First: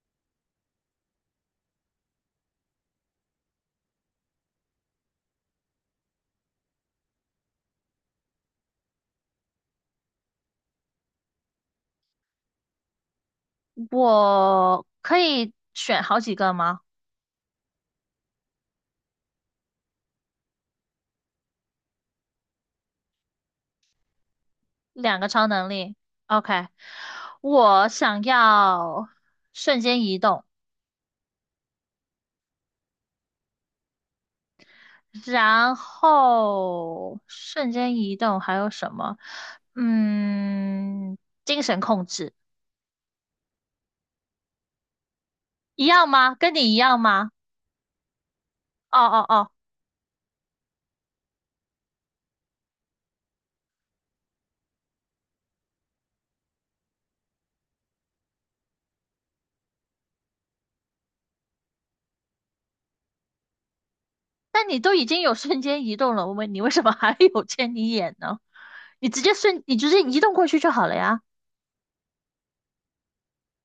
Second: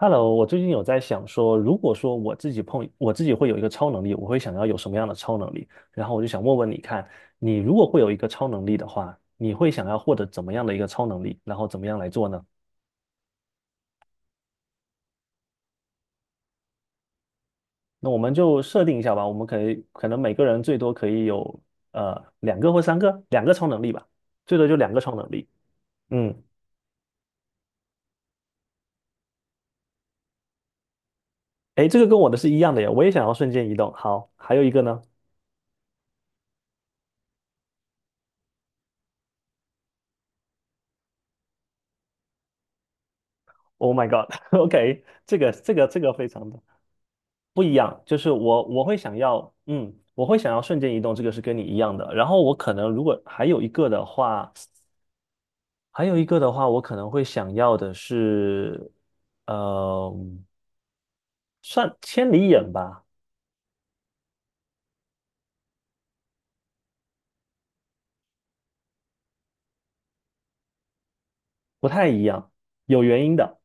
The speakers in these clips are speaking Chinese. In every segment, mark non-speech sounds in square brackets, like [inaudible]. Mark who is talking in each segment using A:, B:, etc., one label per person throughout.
A: Hello，我最近有在想说，如果说我自己碰我自己会有一个超能力，我会想要有什么样的超能力？然后我就想问问你看，你如果会有一个超能力的话，你会想要获得怎么样的一个超能力？然后怎么样来做呢？
B: 我可以选好几个吗？
A: 那我们就设定一下吧，我们可以可能每个人最多可以有呃两个或三个，两个超能力吧，最多就两个超
B: 两
A: 能
B: 个超
A: 力。
B: 能力
A: 嗯。
B: ，OK。我想要瞬间移动，
A: 诶，这个跟我的是一样的呀，我也想要瞬间移动。好，还有一个呢
B: 然后瞬间移动还有什么？嗯，精神控制
A: ？Oh my God，OK，[laughs] 这个这个
B: 一
A: 这
B: 样
A: 个非
B: 吗？
A: 常
B: 跟你一样吗？
A: 不一样，就是我会
B: 哦
A: 想
B: 哦哦，
A: 要，我会想要瞬间移动，这个是跟你一样的。然后我可能如果还有一个的话，还有一个的话，我可能会想要的是，呃，算千里眼吧。
B: 那你都已经有瞬间移动了，我问你为什么还有千里眼呢？你直接移动过去就好了呀。
A: 不太一样，有原因的。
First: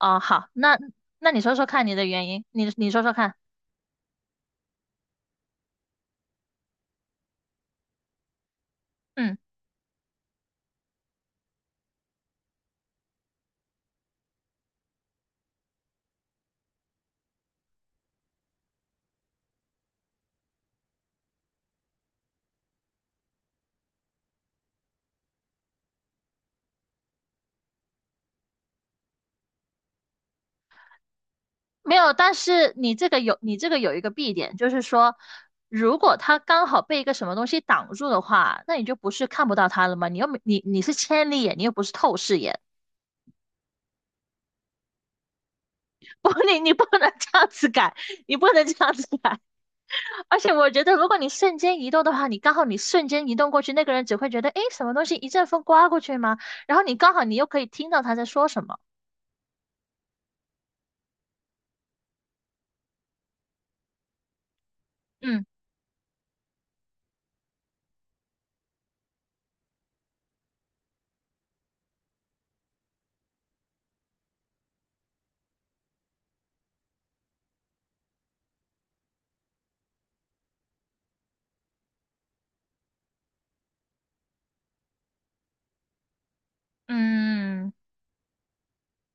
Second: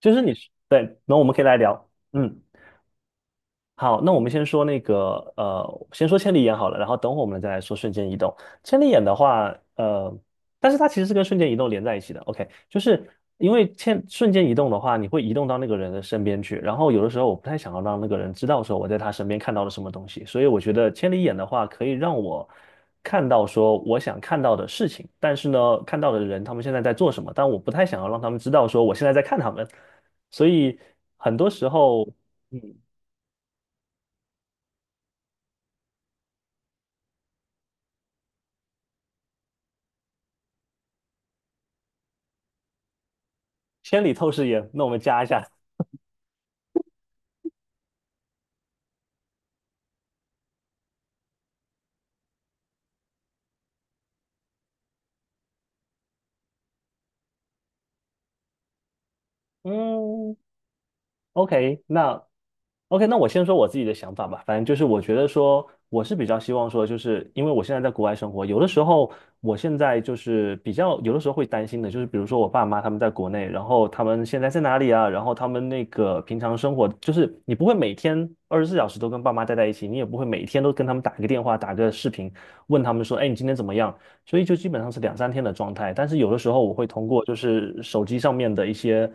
A: 就是你，
B: 好，那
A: 对，那我
B: 那
A: 们
B: 你
A: 可以
B: 说
A: 来
B: 说看
A: 聊，
B: 你的原
A: 嗯。
B: 因，你说说看。
A: 好，那我们先说那个，先说千里眼好了，然后等会我们再来说瞬间移动。千里眼的
B: 嗯，
A: 话，但是它其实是跟瞬间移动连在一起的。OK，就是因为瞬间移动的话，你会移动到那个人的身边去，然后有的时候我不太想要让那个人知道说我在他身边看到了什么东西，所以我觉得千里眼的话可以让我看到说我想看到的事情，但是呢，看到的人他们现在在做什么，但我不太想要让他们知道说我现在在看他们，所以很多时
B: 没
A: 候。
B: 有，但
A: 嗯。
B: 是你这个有一个弊点，就是说，如果他刚好被一个什么东西挡住的话，那你就不是看不到他了吗？你又没你你是千里眼，你又不是透视眼，
A: 千里透视眼，那我们加一下。
B: [laughs] 不，你不能这样子改，你不能这样子改。[laughs] 而且我觉得，如果你瞬间移动的话，你刚好你瞬间移动过去，那个人只会觉得，诶，什么东西一阵风刮过去吗？然后你刚好你又可以听到他在说什么。
A: 嗯，OK，那 OK，那我先说我自己的想法吧。反正就是我觉得
B: 嗯
A: 说，我是比较希望说，就是因为我现在在国外生活，有的时候我现在就是比较有的时候会担心的，就是比如说我爸妈他们在国内，然后他们现在在哪里啊？然后他们那个平常生活，就是你不会每天二十四小时都跟爸妈待在一起，你也不会每天都跟他们打个电话、打个视频，问他们说，哎，你今天怎么样？所以就基本上是两三天的状态。但是有的时候我会通过就
B: 嗯，
A: 是手机上面的一些。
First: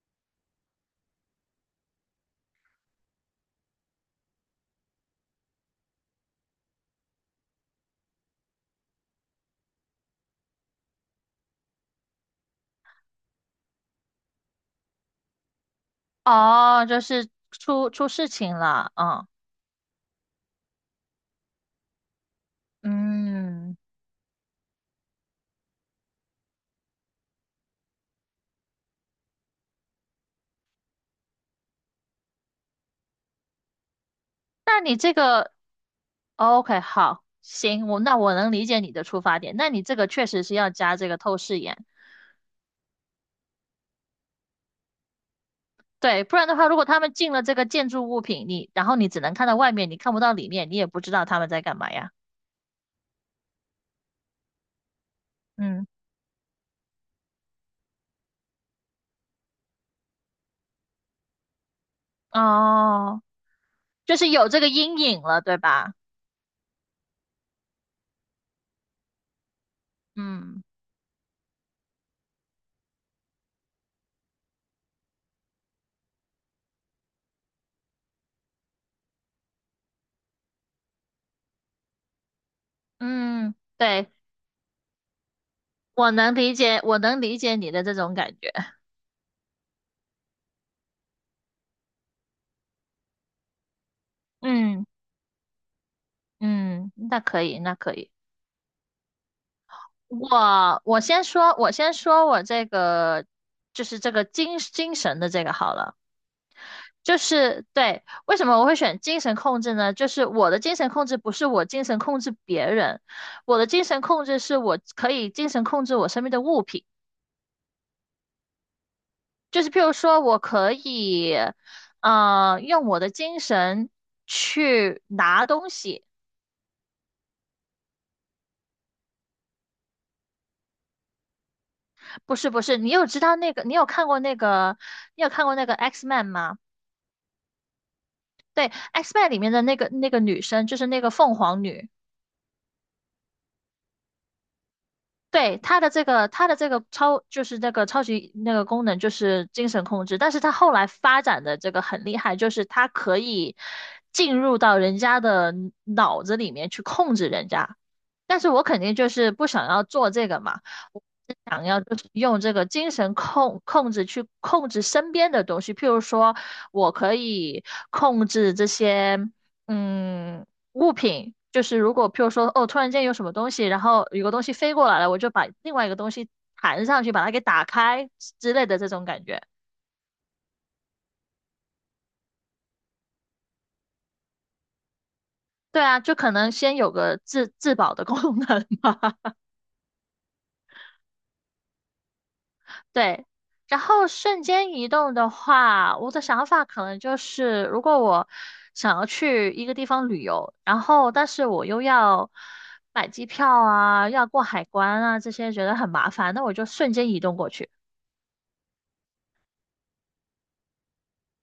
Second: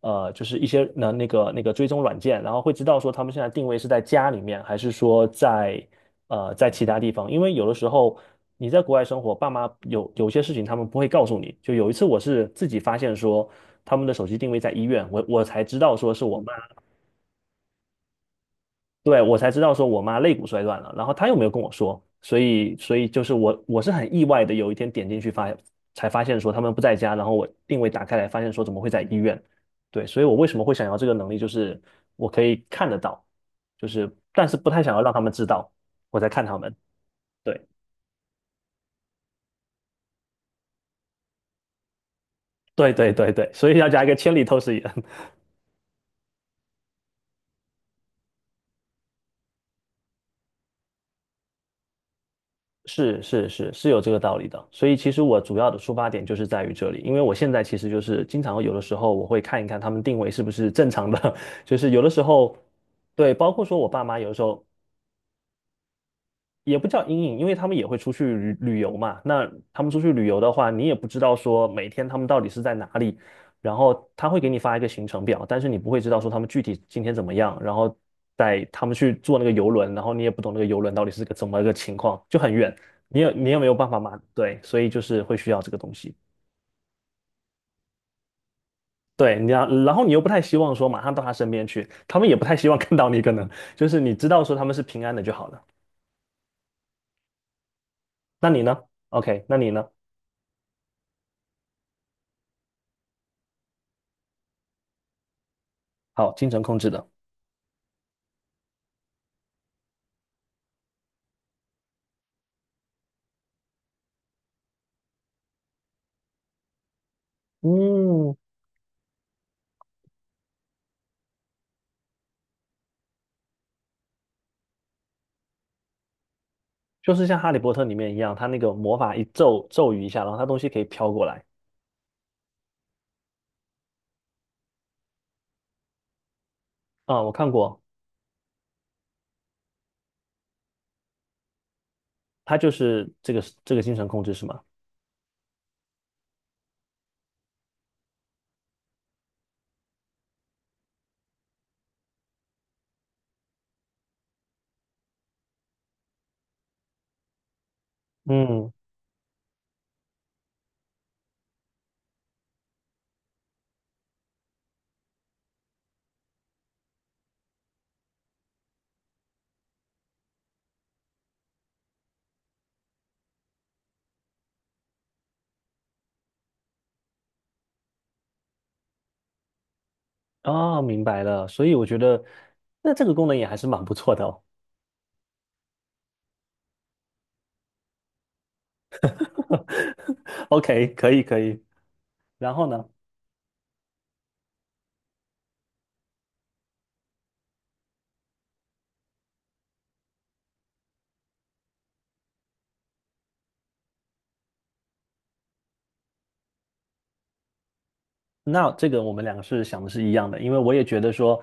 A: 就是一些那个追踪软件，然后会知道说他们现在定位是在家里面，还是说在在其他地方。因为有的时候你在国外生活，爸妈有些事情他们不会告诉你。就有一次我是自己发现说他们的手机定位在医院，我才知道说是我妈
B: 哦，就是出事情了，
A: 对，
B: 嗯
A: 我才知道说我妈肋骨摔断了，然后她又没有跟我说，所以就是我
B: 嗯。
A: 我是很意外的，有一天点进去发才发现说他们不在家，然后我定位打开来发现说怎么会在医院？对，所以我为什么会想要这个能力，就是我可以看得到，就是但是不
B: 那
A: 太想
B: 你
A: 要让
B: 这
A: 他们知
B: 个
A: 道我在看他
B: 哦
A: 们。
B: ，OK,好，
A: 对
B: 行，我能理解你的出发点。那你这个确实是要加这个透视眼，
A: 对对，所以要加一个千里透视眼。
B: 对，不然的话，如果他们进了这个建筑物品，你然后你只能看到外面，你看不到里面，你也不知道他们在干嘛呀。
A: 是有这个道理的，所以其实我主要的
B: 嗯，
A: 出发点就是在于这里，因为我现在其实就是经常有的时候我会看一看他们定位是不是正常的，[laughs] 就是有的时候，
B: 哦，
A: 对，包括说我爸
B: 就
A: 妈有
B: 是
A: 的时
B: 有这
A: 候
B: 个阴影了，对吧？
A: 也不叫阴影，因为他们也会出去旅游嘛。那他们出去旅游的
B: 嗯
A: 话，你也不知道说每天他们到底是在哪里，然后他会给你发一个行程表，但是你不会知道说他们具体今天怎么样，然后带他们去坐那个游轮，然后你也不懂那个游轮到底是个怎么个情况，就很远，你
B: 嗯，
A: 也没有办法
B: 对，
A: 嘛，对，所以就是会需要这个东
B: 我
A: 西。
B: 能理解，我能理解你的这种感觉。
A: 对，你要，然后你又不太希望说马上到他身边去，他们也不太希望看到你，可能就是你知道说他们是
B: 嗯
A: 平安的就好了。
B: 嗯，那可以，那可以。
A: 那你呢？OK，那你呢？
B: 我先说，我先说我这个就是这个精神的这个好了，
A: 好，精神控制的。
B: 就是对，为什么我会选精神控制呢？就是我的精神控制不是我精神控制别人，我的精神控制是我可以精神控制我身边的物品，
A: 嗯，
B: 就是譬如说我可以，用我的精神去拿东西，
A: 就是像《哈利波特》里面一样，他那个魔法一咒语一下，然后他东西可以飘过来。
B: 不是不是，你有知道那个，你有看过那个，你有看过那个 X Man 吗？
A: 啊、我看过，
B: 对，X Men 里面的那个女生，就是那个凤凰女，
A: 他就是这个精神控制是吗？
B: 对，她的这个超就是那个超级那个功能就是精神控制，但是她后来发展的这个很厉害，就是她可以进入到人家的脑子里面去控制人家。但是我
A: 嗯。
B: 肯定就是不想要做这个嘛，我是想要就是用这个精神控制去控制身边的东西，譬如说，我可以控制这些嗯物品，就是如果譬如说突然间有什么东西，然后有个东西飞过来了，我就把另外一个东西弹上去，把它给打开之类的这种感觉。
A: 哦，明白了。所以我觉得，那这个功能也还是蛮不错的哦。
B: 对啊，就可能先有个自保的功能吧。
A: [laughs] OK，可以可以。然后呢？
B: 对，然后瞬间移动的话，我的想法可能就是，如果我想要去一个地方旅游，然后但是我又要买机票啊，要过海关啊，这些觉得很麻烦，那我就瞬间移动过去。
A: 那这个我们两个是想的是一样的，因为我也觉得说，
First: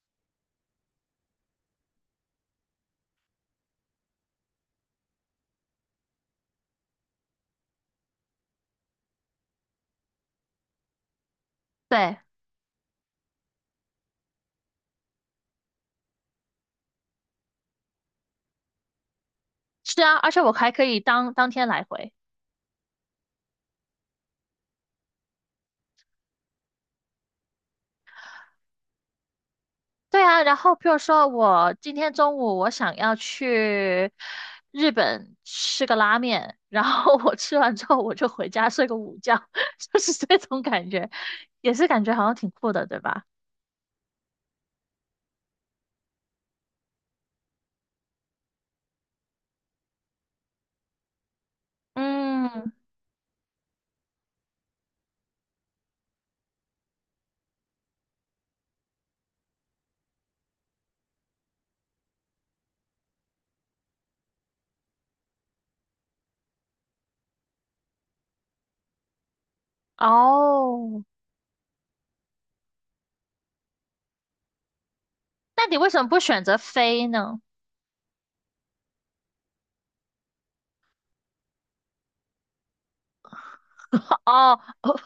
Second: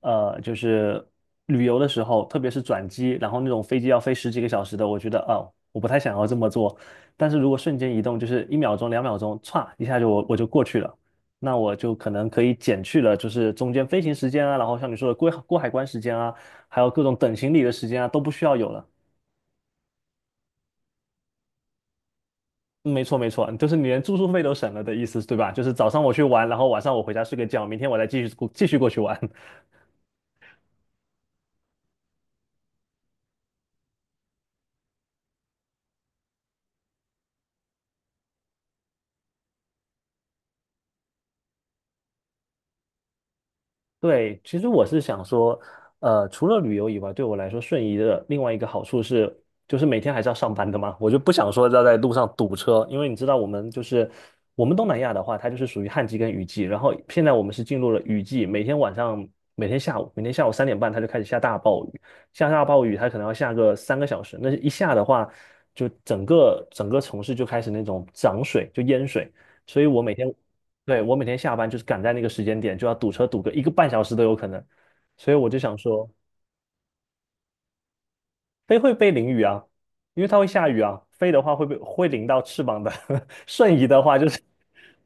A: 就是旅游的时候，特别是转机，然后那种飞机要飞十几个小时的，我觉得哦，我不太想要这么做。但是如果瞬间移动，就是一秒钟、两秒钟，歘一下就我就过去了，那我就可
B: 对，
A: 能可以减去了，就是中间飞行时间啊，然后像你说的过海关时间啊，还有各种等行李的时间啊，都不需要有了。
B: 是啊，而且我还可以当天来回。
A: 没错，没错，就是你连住宿费都省了的意思，对吧？就是早上我去玩，然后晚上我回家睡个觉，明天我再继续过去玩。
B: 对啊，然后譬如说我今天中午我想要去日本吃个拉面，然后我吃完之后我就回家睡个午觉，[laughs] 就是这种感觉，也是感觉好像挺酷的，对吧？
A: 对，其实我是想说，除了旅游以外，对我来说，瞬移的另外一个好处是，就是每天还是要上班的嘛，我就不想说要在路上堵
B: 嗯，
A: 车，因为你知道我们就是我们东南亚的话，它就是属于旱季跟雨季，然后现在我们是进入了雨季，每天下午、每天下午三点半它就开始下大暴雨，下大暴雨它可能要下个三个小时，那一下的话，就整个城市就开始那种涨水，就淹水。所以我每天对，
B: 哦，
A: 我每天下班就是赶在那个时间点，就要堵车堵个一个半小时都有可能，所以我就
B: 那
A: 想
B: 你为什么
A: 说，
B: 不选择飞呢？
A: 飞会被淋雨啊，因为它会下雨啊，飞的话会被会淋到翅膀的，[laughs] 瞬移的话就是，
B: 哦，哦，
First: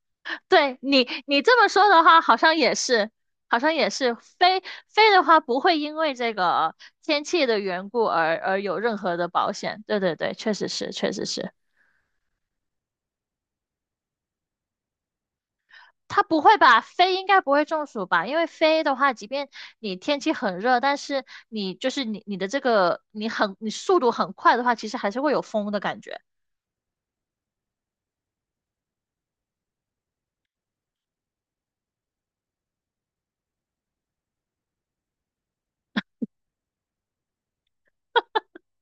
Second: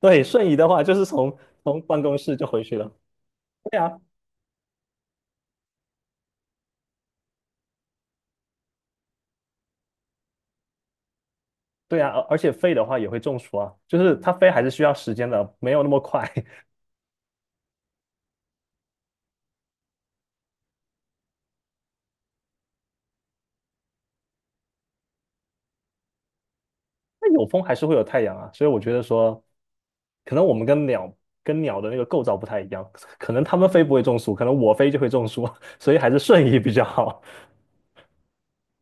A: 对，瞬移的话就是从
B: 你这么
A: 从
B: 说
A: 办
B: 的
A: 公
B: 话，
A: 室
B: 好
A: 就
B: 像
A: 回
B: 也
A: 去了。
B: 是，好像
A: 对
B: 也
A: 啊，
B: 是飞的话，不会因为这个天气的缘故而有任何的保险。对对对，确实是，确实是。
A: 对啊，而且飞的话也会中暑啊，就是它飞还是需要时间的，没有那么
B: 它
A: 快。
B: 不会
A: [laughs]
B: 吧？飞应该不会中暑吧？因为飞的话，即便你天气很热，但是你的这个你速度很快的话，其实还是会有风的感觉。
A: 那有风还是会有太阳啊，所以我觉得说，可能我们跟鸟的那个构造不太一样，可能它们飞不会中暑，可能我飞就会中暑，[laughs] 所以还是瞬移比较好。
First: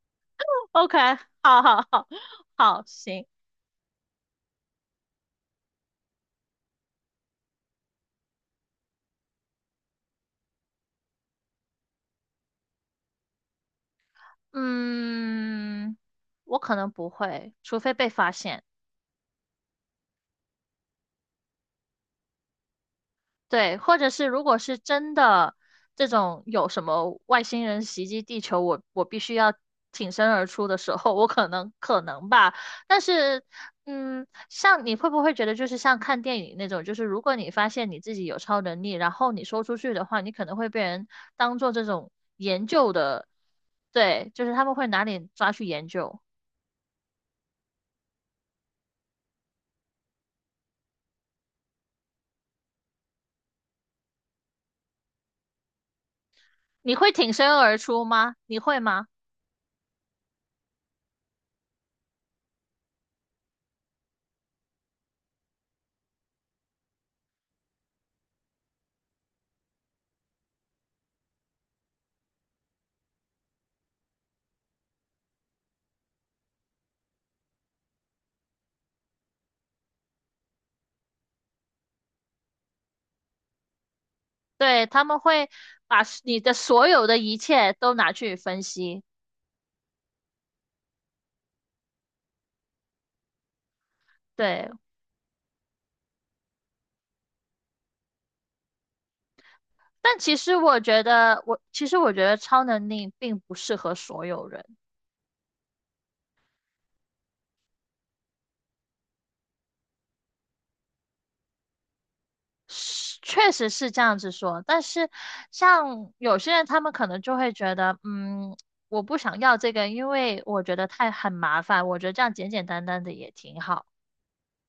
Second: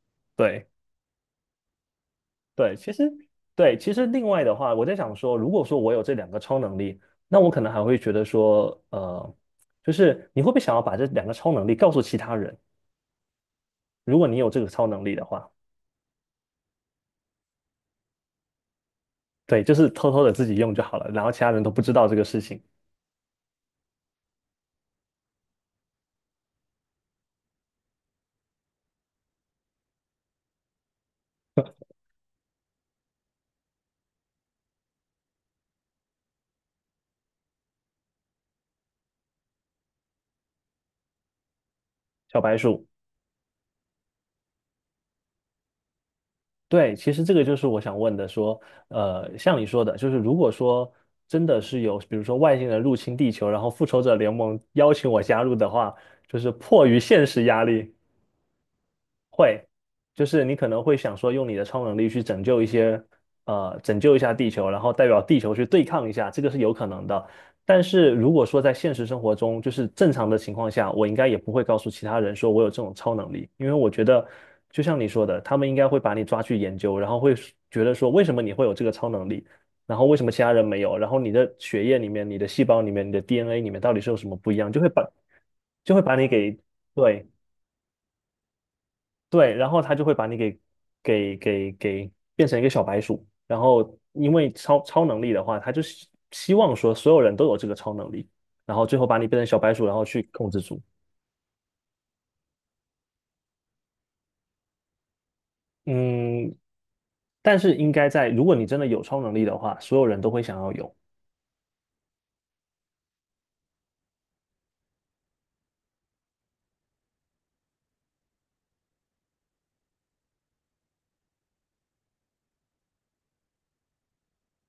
A: [laughs] 对
B: OK,[laughs] 好好好
A: 对，
B: 好，行，
A: 对，其实另外的话，我在想说，如果说我有这两个超能力，那我可能还会觉得说，就是你会不会想要把这两个超能力告诉其他人？如果你有这个超能力的话，
B: 嗯，我可能不会，除非被发现。
A: 对，就是偷偷的自己用就好了，然后其他人都不知道这个事情。
B: 对，或者是如果是真的这种有什么外星人袭击地球，我必须要挺身而出的时候，我可能可能吧。但是，嗯，像你会不会觉得就是像看电影那种，就是如果你发现你自己有超能力，然后你说出去的话，你可能会被人当做这种
A: 小白
B: 研
A: 鼠。
B: 究的，对，就是他们会拿你抓去研究。
A: 对，其实这个就是我想问的，说，像你说的，就是如果说真的是有，比如说外星人入侵地球，然后复仇者联盟邀请我加入的话，就是迫
B: 你
A: 于
B: 会
A: 现
B: 挺
A: 实
B: 身
A: 压
B: 而
A: 力，
B: 出吗？你会吗？
A: 会，就是你可能会想说，用你的超能力去拯救一些，拯救一下地球，然后代表地球去对抗一下，这个是有可能的。但是如果说在现实生活中，就是正常的情况下，我应该也不会告诉其他人说我有这种超能力，因为我觉得，就像你说的，他们应该会把你抓去研究，然后会觉得说为什么你会有这个超能力，然后为什么其他人没有，然后你的血液里面、你的细胞里面、你的 DNA 里面到底是有什么不一样，
B: 对，他们会
A: 就会
B: 把
A: 把你
B: 你的
A: 给
B: 所有的
A: 对。
B: 一切都拿去分析。
A: 对，然后他就会把你给给变成一个小白鼠。然后因为
B: 对，
A: 超能力的话，他就希望说所有人都有这个超能力，然后最后把你变成小白鼠，然后
B: 但
A: 去
B: 其
A: 控
B: 实
A: 制住。
B: 我觉得，其实我觉得超能力并不适合所有人，
A: 嗯，但是应该在，如果你真的有超能力的话，所有人都会想要有，
B: 是确实是这样子说。但是像有些人，他们可能就会觉得，嗯，我不想要这个，因为我觉得太很麻烦。我觉得这样简简单单的也挺好。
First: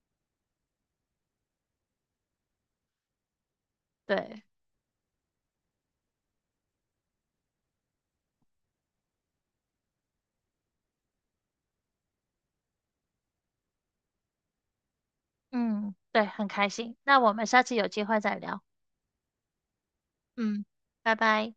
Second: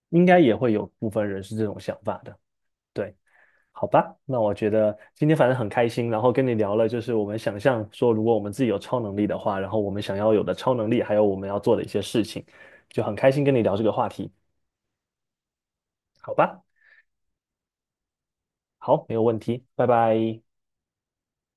A: 应该也会有部分人是这种想法的。对。好吧，那
B: 对，
A: 我觉得今天反正很开心，然后跟你聊了，就是我们想象说，如果我们自己有超能力的话，然后我们想要有的超能力，还有我们要做的一些事情，就很开心跟你聊这个话题，
B: 嗯，对，
A: 好
B: 很
A: 吧？
B: 开心。那我们下次有机会再聊。
A: 好，没有问题，拜拜。
B: 嗯，拜拜。